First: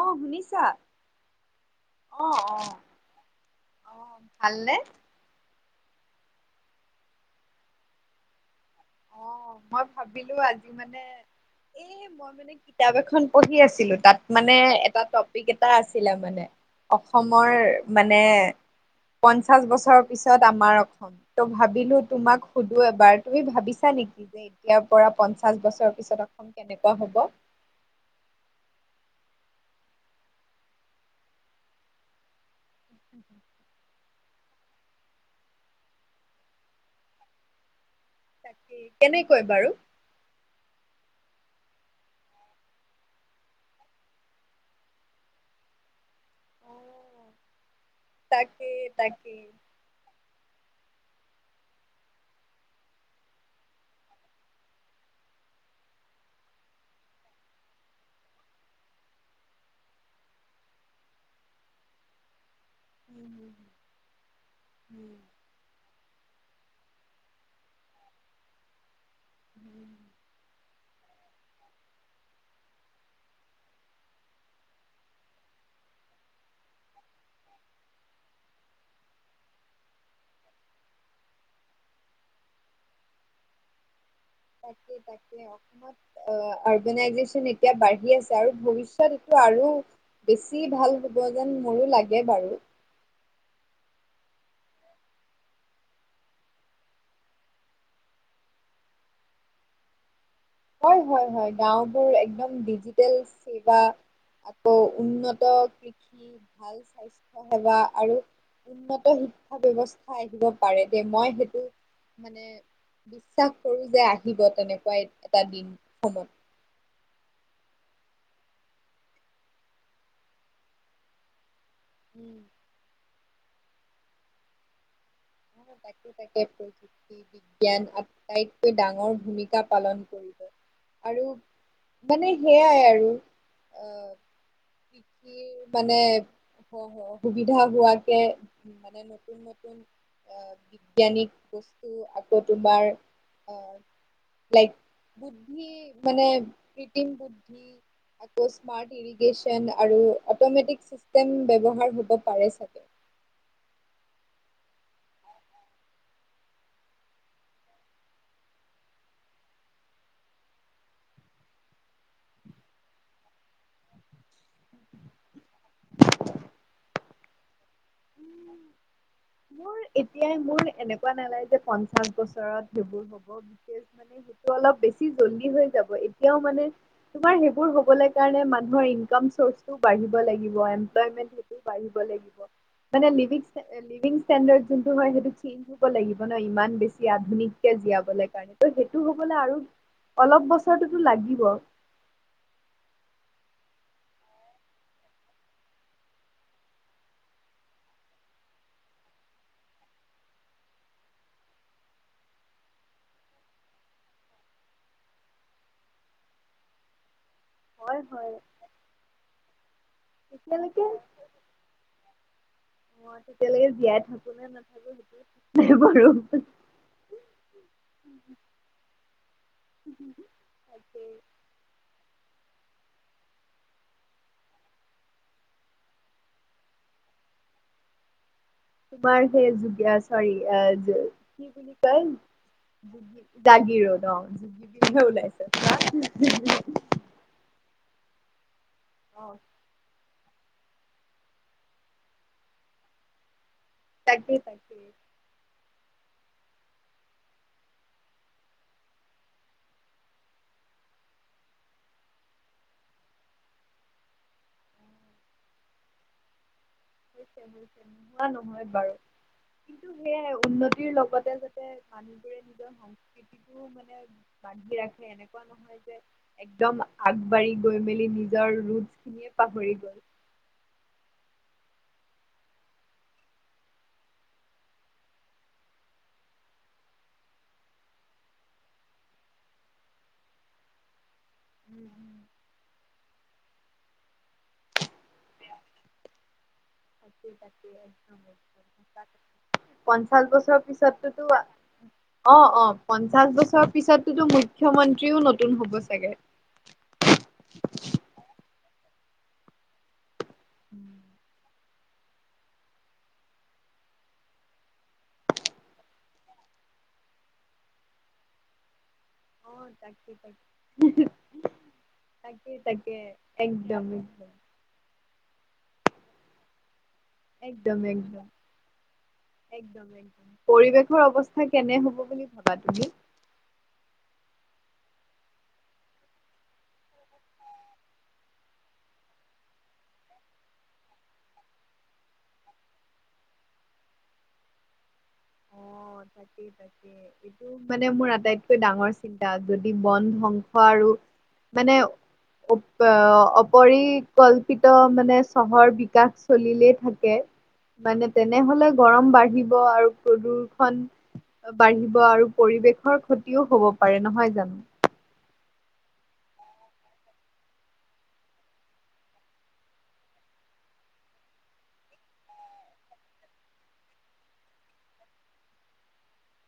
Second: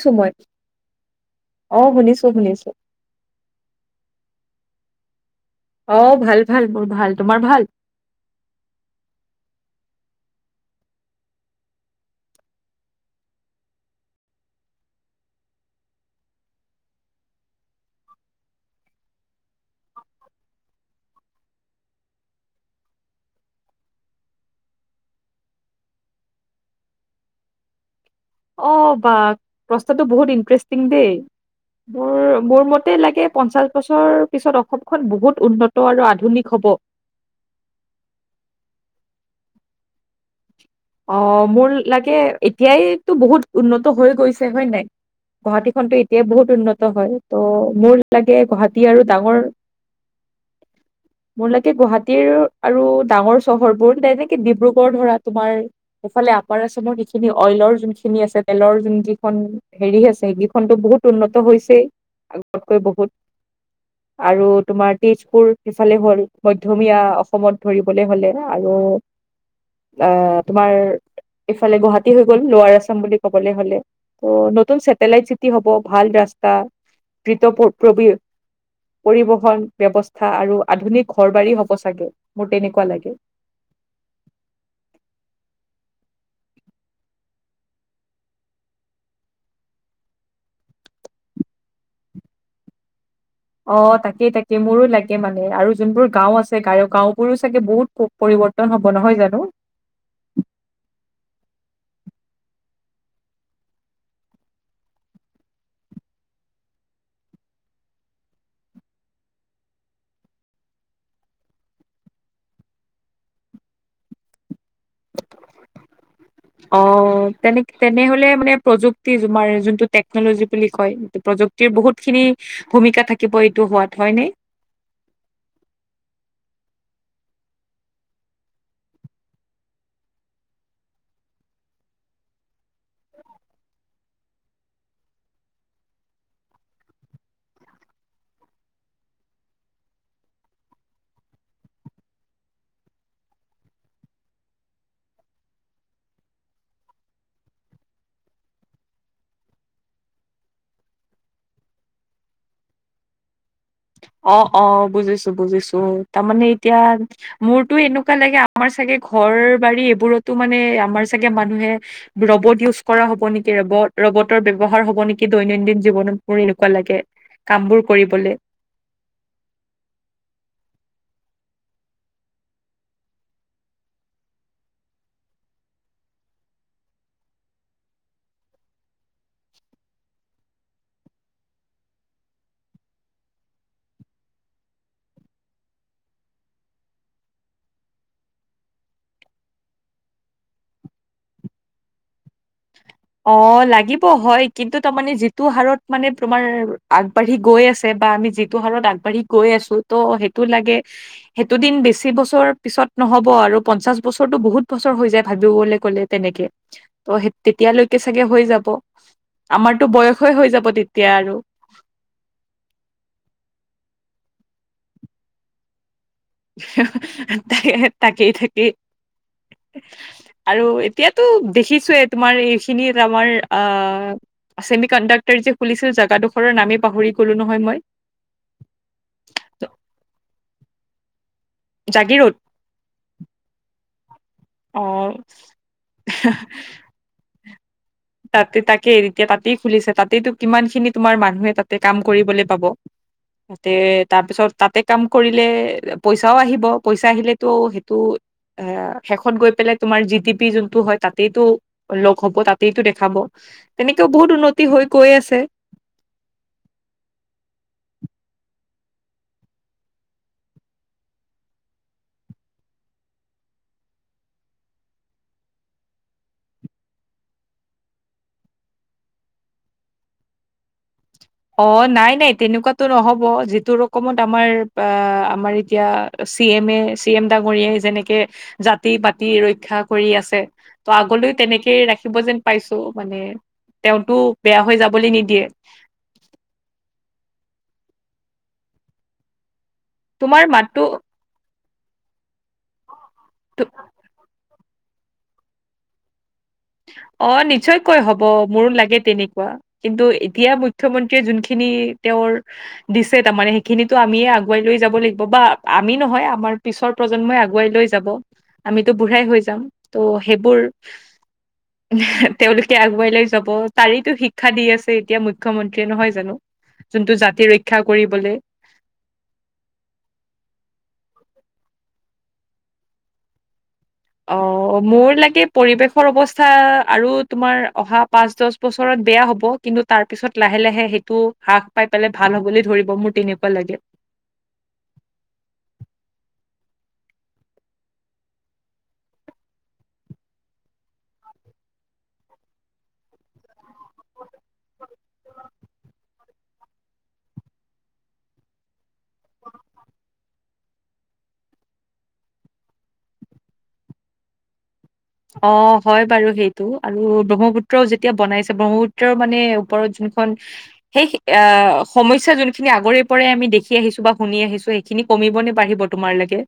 অ শুনিছো মই শুনিছা অ, শুনিছো-শুনিছো। অ, ভালনে? অ, ভাল-ভাল মোৰ ভাল, তোমাৰ ভাল? অ, মই ভাবিলো আজি মানে এই মই মানে কিতাপ এখন পঢ়ি আছিলো তাত মানে এটা টপিক এটা আছিলে মানে। অসমৰ মানে পঞ্চাশ বছৰৰ পিছত আমাৰ অসমত। ত' ভাবিলো তোমাক সুধো এবাৰ তুমি ভাবিছা ভাবা নেকি যে এতিয়াৰ পৰা পঞ্চাশ বছৰ পিছত অসম কেনেকুৱা হ'ব? অ, বা প্ৰশ্নটো বহুত ইণ্টাৰেষ্টিং দেই মোৰ মোৰ মতে, তে লাগে পঞ্চাশ বছৰৰ পিছত অসমখন বহুত উন্নত আৰু আধুনিক হ'ব। তাকে কেনেকৈ বাৰু অ, মোৰ লাগে এতিয়াইতো বহুত উন্নত হৈ গৈছে হয় নাই। গুৱাহাটী খনতো এতিয়া বহুত অ উন্নত হয় ত' মোৰ লাগে, তাকে গুৱাহাটী আৰু তাকে ডাঙৰ [unintelligible] মোৰ লাগে গুৱাহাটীৰ আৰু ডাঙৰ চহৰ বোৰ হেনকে ডিব্ৰুগড় ধৰা তোমাৰ। এইফালে আপাৰ আচামৰ যিখিনি অইলৰ যোন খিনি আছে, তেলৰ যোন যিখন হেৰি আছে সেকেইখনতো বহুত উন্নত হৈছেই। কৈ বহুত আৰু তোমাৰ তেজপুৰ। সিফালে হল, মধ্যমীয়া অসমত ধৰিবলে হলে আৰু আহ, তোমাৰ এইফালে গুৱাহাটী হৈ গ'ল লোৱাৰ আছাম বুলি ক'বলৈ হলে। ত' নতুন চছেটেলাইট চিটি হব, ভাল ৰাস্তা পৰিবহন ব্যৱস্থা আৰু আধুনিক ঘৰ বাৰী হ'ব চাগে মোৰ তেনেকুৱা লাগে। তাকেই-তাকেই। অৰ্গনাইজেচন এতিয়া বাঢ়ি আছে আৰু ভৱিষ্যৎত এইটো আৰু। বেছি ভাল হ'ব যেন মোৰো লাগে বাৰু। অঁ তাকেই তাকে মোৰো লাগে মানে আৰু যোনবোৰ গাঁও আছে গ গাওঁ বোৰো চাগে বহুত পৰিৱৰ্তন হ'ব নহয় জানো। হয়-হয়-হয় গাওঁবোৰ একদম ডিজিটেল কিবা। আকৌ উন্নত কৃষি ভাল স্বাস্থ্য সেৱা আৰু। উন্নত শিক্ষা ব্যৱস্থা আহিব পাৰে দে। মই সেইটো মানে বিশ্বাস কৰো যে আহিব তেনেকুৱা এটা দিন সয়মত। অ, তেনে - তেনেহলে মানে প্ৰযুক্তি তোমাৰ যোনটো টেকনলজি বুলি কয়। প্ৰযুক্তিৰ বহুত খিনি উম ভূমিকা থাকিব এইটো হোৱাত হয় নে। তাকে - তাকে। বিজ্ঞান আটাইতকৈ ডাঙৰ ভূমিকা পালন কৰিব আৰু মানে সেইয়াই আৰু আহ, কি মানে সুবিধা হোৱাকে। মানে নতুন - নতুন আহ বিজ্ঞানিক বস্তু আকৌ তোমাৰ আ লাইক মানে - মানে কৃত্ৰিম বুদ্ধি আকৌ স্মাৰ্ট ইৰিগেশচন আৰু অটমেটিক চিষ্টেম ব্যৱহাৰ হ'ব পাৰে চাগে। অ', অ', বুজিছো - বুজিছো তাৰমানে এতিয়া মোৰতো এনেকুৱা লাগে আমাৰ চাগে ঘৰ বাৰী এইবোৰতো মানে আমাৰ চাগে মানুহে ৰবট ইউজ কৰা হ'ব নেকি, ৰব ৰবটৰ ব্যৱহাৰ হ'ব নেকি দৈনন্দিন জীৱনত মোৰ এনেকুৱা লাগে। কাম বোৰ কৰিবলৈ। চাগে। মোৰ এতিয়াই মোৰ এনেকুৱা নালাগে পঞ্চাশ বছৰত সেইবোৰ হব বিশেষ। মানে সেইটো অলপ বেছি জল্দি হৈ যাব। এতিয়াও মানে তোমাৰ সেইবোৰ হবলৈ কাৰণে মানুহৰ ইনকাম চচটু বাহিব লাগিব। বাঢ়িব লাগিব। মানে লিভিং ষ্টেন ষ্টেনদাৰ যোনটো হয় সেইটো চেইঞ্জ বাঢ়িব লাগিব ন ইমান বেছি আধুনিককে- জীয়াবলে কাৰণে ত সেইটো হবলে আৰু- অলপ বছৰটোতো লাগিব। অ, লাগিব হয় কিন্তু তাৰমানে যিটো হাৰত মানে তোমাৰ আগবাঢ়ি গৈ আছে বা আমি যি হাৰত আগবাঢ়ি গৈ আছো ত' সেইটো লাগে। সেইটো দিন বেছি বছৰ পিছত নহ'ব আৰু পঞ্চাশ বছৰটো বহুত বছৰ হৈ যায় ভাবিবলৈ ক'লে। তেনেকে ত সে এতিয়ালৈকে হয় চাগে হয় হৈ যাব আমাৰতো বয়সেই হৈ যাব তেতিয়ালৈকে তেতিয়া আৰু মই তেতিয়ালৈকে জীয়াই থাকো নে নাথাকো সেইটো নাই বাৰু তাকে - তাকেই ঠিকেই। আৰু তাকেই এতিয়াতো দেখিছোৱেই তোমাৰ এইখিনিত আমাৰ আহ ছেমি কণ্ডাক্টাৰ যে খুলিছিল জগাডোখৰৰ নামেই পাহৰি গলো নহয় মই। তোমাৰ সেই য চৰি কি বুলি জাগিৰোড কয়। জাগিৰোদ অ, জহে অ' ওলাইছে। তাতে- তাকেই তেতিয়া অ তাতেই খুলিছে। তাতেইতো কিমান খিনি তোমাৰ মানুহে তাতে কাম কৰিবলৈ পাব তাতে তাকেই তাৰপিছত তাতে তাকেই কাম কৰিলে পইচাও আহিব পইচা আহিলেতো সেইটো এ শেষত গৈ পেলাই তোমাৰ জিটি পি যোনটো হয় তাতেই টো লগ হ'ব তাত সেইটো দেখাব তেনেকেও বহুত উন্নতি হৈ গৈ আছে। নোহোৱা নহয় বাৰু। কিন্তু সেয়ে উন্নতিৰ লগতে যাতে মানুহবোৰে নিজৰ সংস খেতিতো মানে বান্ধি ৰাখে এনেকুৱা নহয়। [unintelligible] একদম আগবাঢ়ি গৈ মেলি নিজৰ ৰোট খিনিয়ে পাহৰি গল। অ, নাই - নাই তেনেকুৱাতো নহব যিটো ৰকমত আমাৰ আ আমাৰ এতিয়া চি এম এ - চি এম ডাঙৰীয়াই যেনেকে জাতি পাতি ৰক্ষা কৰি আছে। ত' আগলৈ তেনেকেই উম ৰাখিব উম যেন পাইছো মানে তেওঁতো বেয়া হৈ যাবলৈ নিদিয়ে। পঞ্চাশ তোমাৰ বছৰৰ মাতটো পিছতো। [unintelligible] তো অ', অ', পঞ্চাশ তো- বছৰ পিছতো মোৰ মুখ্যমন্ত্ৰীও নতুন হ'ব চাগে। অ, নিশ্চয়কৈ হব মোৰো লাগে তেনেকুৱা কিন্তু এতিয়া মুখ্যমন্ত্ৰীয়ে যোনখিনি তেওঁৰ দিছে তাৰমানে সেইখিনিতো আমিয়ে আগুৱাই লৈ যাব লাগিব বা আমি নহয় আমাৰ। পিছৰ প্ৰজন্মই আগুৱাই লৈ যাব আমিতো বুঢ়াই হৈ যাম অ', তাকে ত' তাকে সেইবোৰ, তাকে তেওঁলোকে তাকে আগুৱাই লৈ যাব একদম তাৰেতো একদম। শিক্ষা দি আছে এতিয়া মুখ্যমন্ত্ৰীয়ে নহয় জানো। যোনটো জাতি ৰক্ষা একদম একদম, কৰিবলৈ একদম একদম পৰিৱেশৰ অৱস্থা কেনে হব বুলি ভাবা তুমি। অঁ মোৰ লাগে পৰিৱেশৰ অৱস্থা আৰু তোমাৰ অহা পাঁচ দহ বছৰত বেয়া হ'ব। কিন্তু তাৰ পিছত লাহে লাহে সেইটো হ্ৰাস পাই পেলাই ভাল হ'বলৈ ধৰিব মোৰ তেনেকুৱা লাগে। তাকে তাকে, এইটো মানে মোৰ আটাইতকৈ ডাঙৰ চিন্তা যদি বন ধ্বংস আৰু মানে, অপৰিকল্পিত মানে চহৰ বিকাশ চলিলেই থাকে। মানে তেনেহলে গৰম বাঢ়িব আৰু প্ৰদূ ষণ বাঢ়িব আৰু পৰিৱেশৰ ক্ষতিও হব পাৰে নহয় জানো। অ হয় বাৰু সেইটো আৰু ব্ৰহ্মপুত্ৰও যেতিয়া বনাইছে ব্ৰহ্মপুত্ৰও মানে ওপৰত যোনখন। সেই আহ সমস্যা যোনখিনি আগৰে পৰাই আমি দেখি আহিছো বা শুনি আহিছো। সেই খিনি কমিব নে বাঢ়িব তোমাৰ লাগে।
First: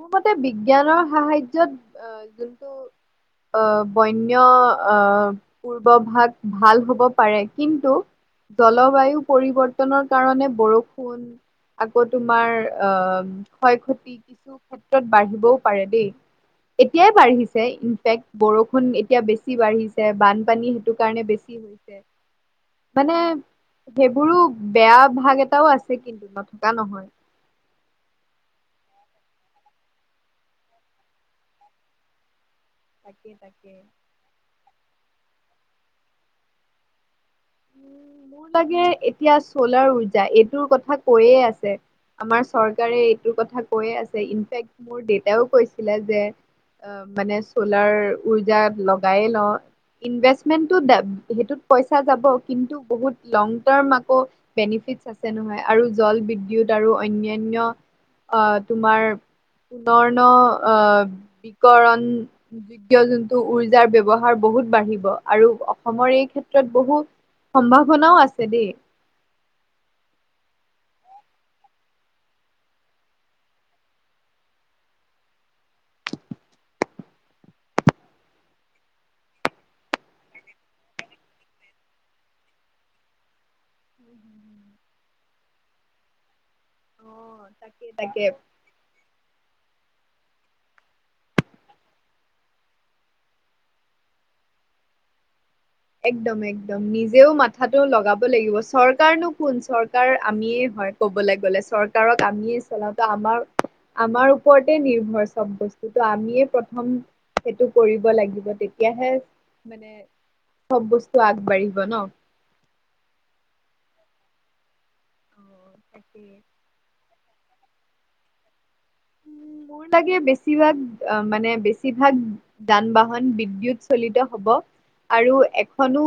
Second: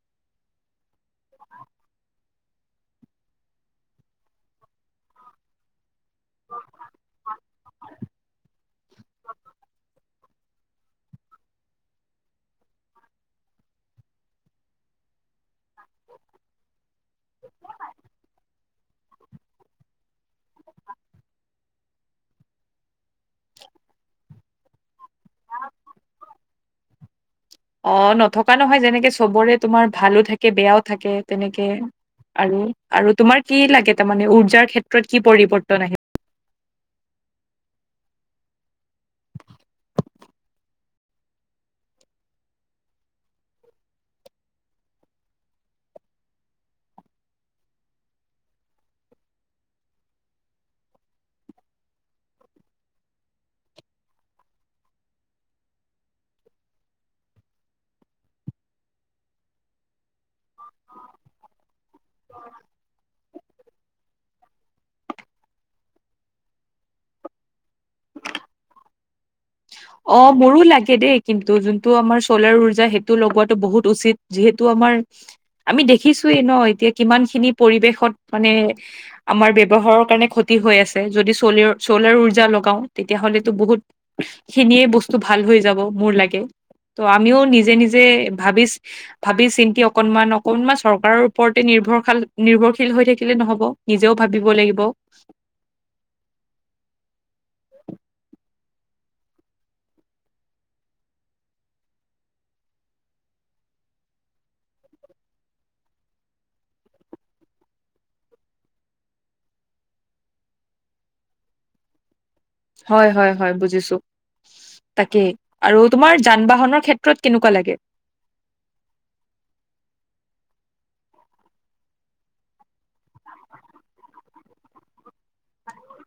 মোৰ মতে বিজ্ঞানৰ সাহাৰ্য্যত যোনটো, অ বন্য অ, পূৰ্বভাগ ভাল হ'ব পাৰে কিন্তু জলবায়ু পৰিৱৰ্তনৰ, কাৰণে বৰষুণ আকৌ তোমাৰ অ ক্ষয় ক্ষতি কিছু, ক্ষেত্ৰত বাঢ়িবও পাৰে দেই, এতিয়াই বাঢ়িছে ইনফেক্ট বৰষুণ এতিয়া বেছি বাঢ়িছে বানপানী সেইটো কাৰণে বেছি, মানে, সেইবোৰো বেয়া ভাগ এটাও আছে কিন্তু নথকা নহয়। অ নথকা নহয় যেনেকে চবৰে তোমাৰ ভালো থাকে বেয়াও থাকে তেনেকে। আৰু আৰু তাকে তোমাৰ কি তাকে লাগে তাৰমানে উৰ্জাৰ ক্ষেত্ৰত কি পৰিবৰ্তন আহিল। মোৰ লাগে এতিয়া চলাৰ উৰ্জা এইটোৰ কথা কৈয়ে আছে। আমাৰ চৰকাৰে এইটো কথা কৈয়ে আছে ইনফেক্ট মোৰ দেউতায়েও কৈছিলে যে অ মানে চলাৰ উৰ্জা লগাই লওঁ, ইনভেষ্টমেন সেইটোত পইচা যাব কিন্তু বহুত লং টাৰ্ম আকৌ, বেনিফিট আছে নহয় আৰু জল বিদ্যুৎ আৰু অন্যান্য। আহ তোমাৰ পুনৰৰ্ণ আহ বিকৰণ। যোগ্য যোনটো উৰ্জাৰ ব্যৱহাৰ বহুত বাঢ়িব আৰু অসমৰ এই ক্ষেত্ৰত বহু, সম্ভাৱনাও আছে দেই। অ মোৰো লাগে দেই কিন্তু যোনটো আমাৰ চ'লাৰ ওৰ্জা সেইটো লগোৱাটো বহুত উচিত। যিহেতু আমাৰ আমি দেখিছোয়েই ন এতিয়া কিমান খিনি পৰিৱেশত মানে আমাৰ ব্যৱহাৰৰ কাৰণে ক্ষতি হৈ আছে যদি চল চলাৰ উৰ্জা লগাও তেতিয়াহলেতো বহুত উম হুম হুম। খিনিয়ে বস্তু ভাল হৈ যাব মোৰ লাগে, ত' আমিও অ' নিজে তাকে নিজে তাকে ভাবিছ ভাবি চিন্তি অকনমান অকনমান চৰকাৰৰ ওপৰতে নিৰ্ভৰশাল নিৰ্ভৰশীল হৈ থাকিলে নহব। নিজেও ভাবিব লাগিব। একদম একদম নিজেও মাথাতো লগাব লাগিব চৰকাৰনো কোন চৰকাৰ আমিয়ে হয়। ক'বলৈ গ'লে চৰকাৰক আমিয়ে চলাওঁতে আমাৰ আমাৰ ওপৰতে নিৰ্ভৰ চব বস্তু ত আমিয়ে প্ৰথম। সেইটো কৰিব লাগিব তেতিয়াহে মানে চব বস্তু আগবাঢ়িব ন। হয় হয় হয় বুজিছো তাকেই অ', আৰু তাকে। তোমাৰ যান বাহনৰ ক্ষেত্ৰ এ কেনেকুৱা লাগে। মোৰ লাগে বেছিভাগ মানে বেছিভাগ যান বাহন বিদ্যুৎ চলিত হব আৰু এখনো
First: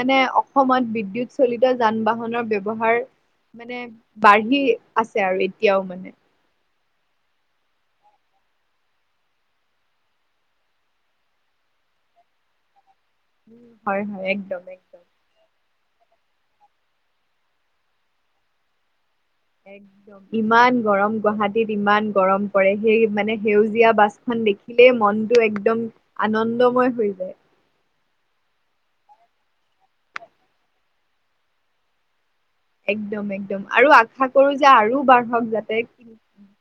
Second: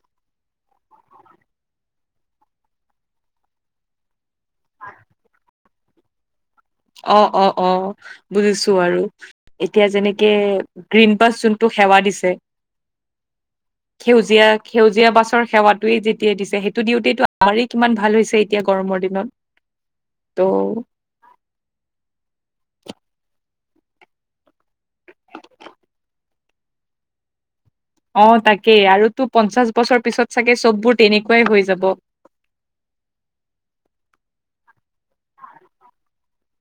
মানে অসমত বিদ্যুৎ চলিত যান বাহনৰ ব্যৱহাৰ মানে বাঢ়ি আছে আৰু এতিয়াও মানে অ'-অ'-অ' বুজিছোঁ আৰু এতিয়া যেনেকে গ্ৰীণ বাছ যোনটো সেৱা দিছে। উম, হয়, হয়, একদম, একদম। সেউজীয়া-সেউজীয়া বাছৰ সেৱাটো যেতিয়াই দিছে সেইটো দিওঁতেটো আমাৰেই কিমান ভাল হৈছে এতিয়া গৰমৰ দিনত। একটো ত' ইমান গৰম গুৱাহাটী ইমান গৰম পৰে সেই মানে সেউজীয়া বাছখন দেখিলেই মনটো একদম আনন্দময় হৈ যায়। অ' তাকেই আৰু তো পঞ্চাশ বছৰ পিছত চাগে চববোৰ তেনেকুৱাই হৈ যাব। একদম-একদম আৰু আশা কৰোঁ যে আৰু বাঢ়ক যাতে।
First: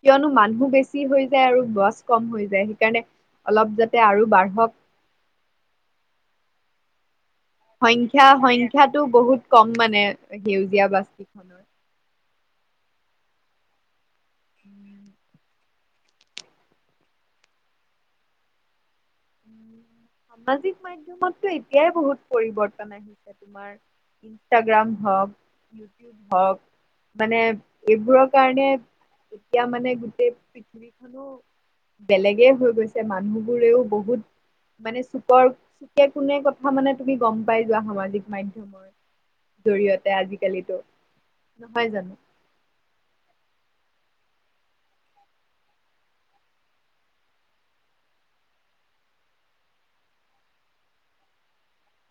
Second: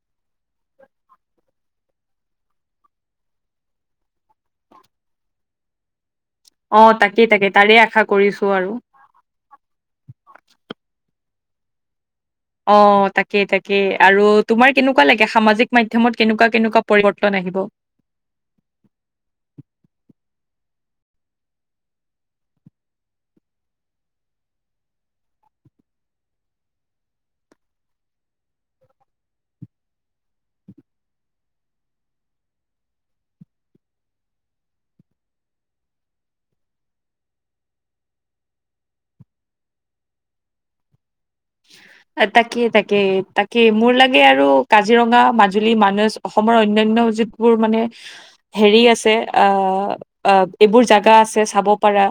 কিয়নো মানুহ বেছি হৈ যায় আৰু গছ কম হৈ যায় সেইকাৰণে অলপ যাতে আৰু বাঢ়ক। অ' তাকে-তাকে তাৰে আশা কৰিছোঁ আৰু। ভিৰতো বহুত কম মানে সেউজীয়া বাছ অ' তাকেই-তাকেই আৰু তোমাৰ কেনেকুৱা লাগে সামাজিক মাধ্যমত কেনেকুৱা-কেনেকুৱা পৰিৱৰ্তন আহিব। সামাজিক মাধ্যমতো এতিয়াই বহুত পৰিৱৰ্তন আহিছে তোমাৰ ইনষ্টাগ্ৰাম হওঁক হওঁক মানে এইবোৰৰ কাৰণে এতিয়া মানে গোটেই পৃথিৱীটো বেলেগে হৈ গৈছে মানুহবোৰেও বহুত মানে চুকৰ চুকে কোনে কথা মানে তুমি গম পাই যোৱা সামাজিক মাধ্যমৰ জৰিয়তে আজিকালিতো নহয় জানোঁ। তাকেই-তাকেই-তাকেই মোৰ লাগে আৰু কাজিৰঙা, মাজুলী, মানাহ অসমৰ অন্যান্য যি বোৰ মানে হেৰি আছে অ'-অ', এইবোৰ জাগা আছে চাব পাৰা।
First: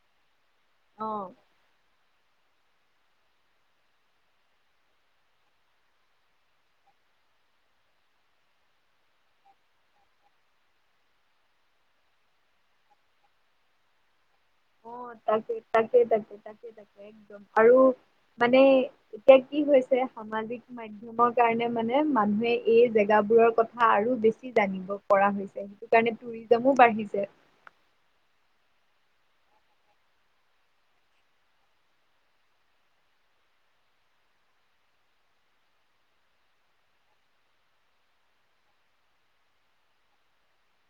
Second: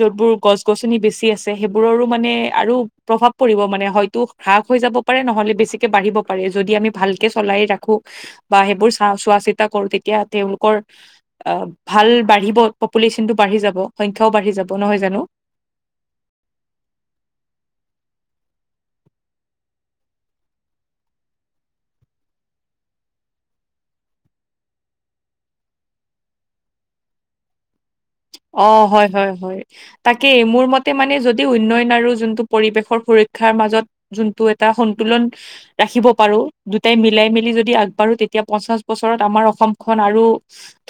য'তবোৰ গছ-গছনি অ বেছি আছে সেইবোৰৰো মানে আৰু প্ৰভাৱ পৰিব মানে হয়তো হ্ৰাস হৈ যাব পাৰে নহ'লে বেছিকে বাঢ়িব পাৰে যদি আমি ভালকে চলাই ৰাখো। বা সেইবোৰ চা চোৱা-চিতা কৰোঁ তেতিয়া তেওঁলোকৰ অ' ভাল বাঢ়িব পপুলেশ্যনটো বাঢ়ি যাব সংখ্যাও বাঢ়ি যাব। নহয় অ' জানো তাকে তাকেই তাকে তাকেই তাক। আৰু মানে এতিয়া কি হৈছে সামাজিক মাধ্য মাধ্যমৰ কাৰণে মানে মানুহে এই জেগাবোৰৰ কথা আৰু বেছি জানিব পৰা হৈছে। সেই কাৰণে টুৰিজামো বাঢ়িছে। অ' হয়-হয়-হয়। তাকেই মোৰ মতে মানে যদি উন্নয়ন আৰু যোনটো পৰিৱেশৰ সুৰক্ষাৰ মাজত যোনটো এটা সন্তুলন ৰাখিব পাৰোঁ দুটাই মিলাই মিলি যদি আগবাঢ়ো তেতিয়া পঞ্চাশ বছৰত আমাৰ অসমখন আৰু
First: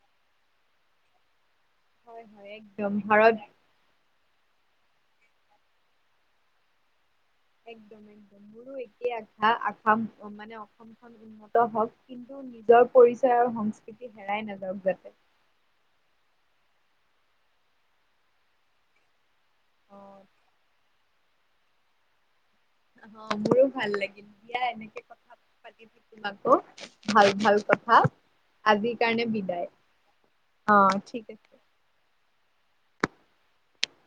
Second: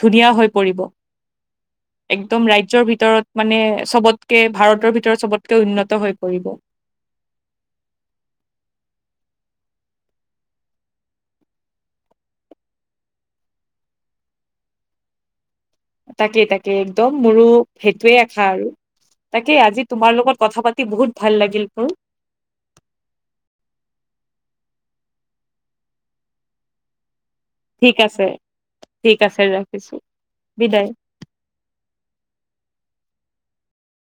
ধুনীয়া হৈ পৰিব। হয় একদম হয় ৰাজ্যৰ ভাৰত ভিতৰত মানে চবতকে ভাৰতৰ ভিতৰত চবতকে উন্নত হৈ পৰিব। একদম-একদম মোৰো একে আশা-আশা মানে অসমৰ উন্নত হওঁক কিন্তু নিজৰ পৰিচয় আৰু সংস্কৃতি হেৰাই নাযাওঁক যাতে। তাকে-তাকে একদম মোৰো সেইটোৱে আশা আৰু। তাকে আজি অ তোমাৰ লগত কথা পাতি বহুত ভাল লাগিল মোৰ। অ' মোৰো ভাল লাগিল দিয়া এনেকে কথা পাতি থাকিম আকৌ ভাল-ভাল ঠিক কথা আছে আজিৰ ঠিক কাৰণে আছে বিদায়। ৰাখিছো বিদায় অ' ঠিক আছে।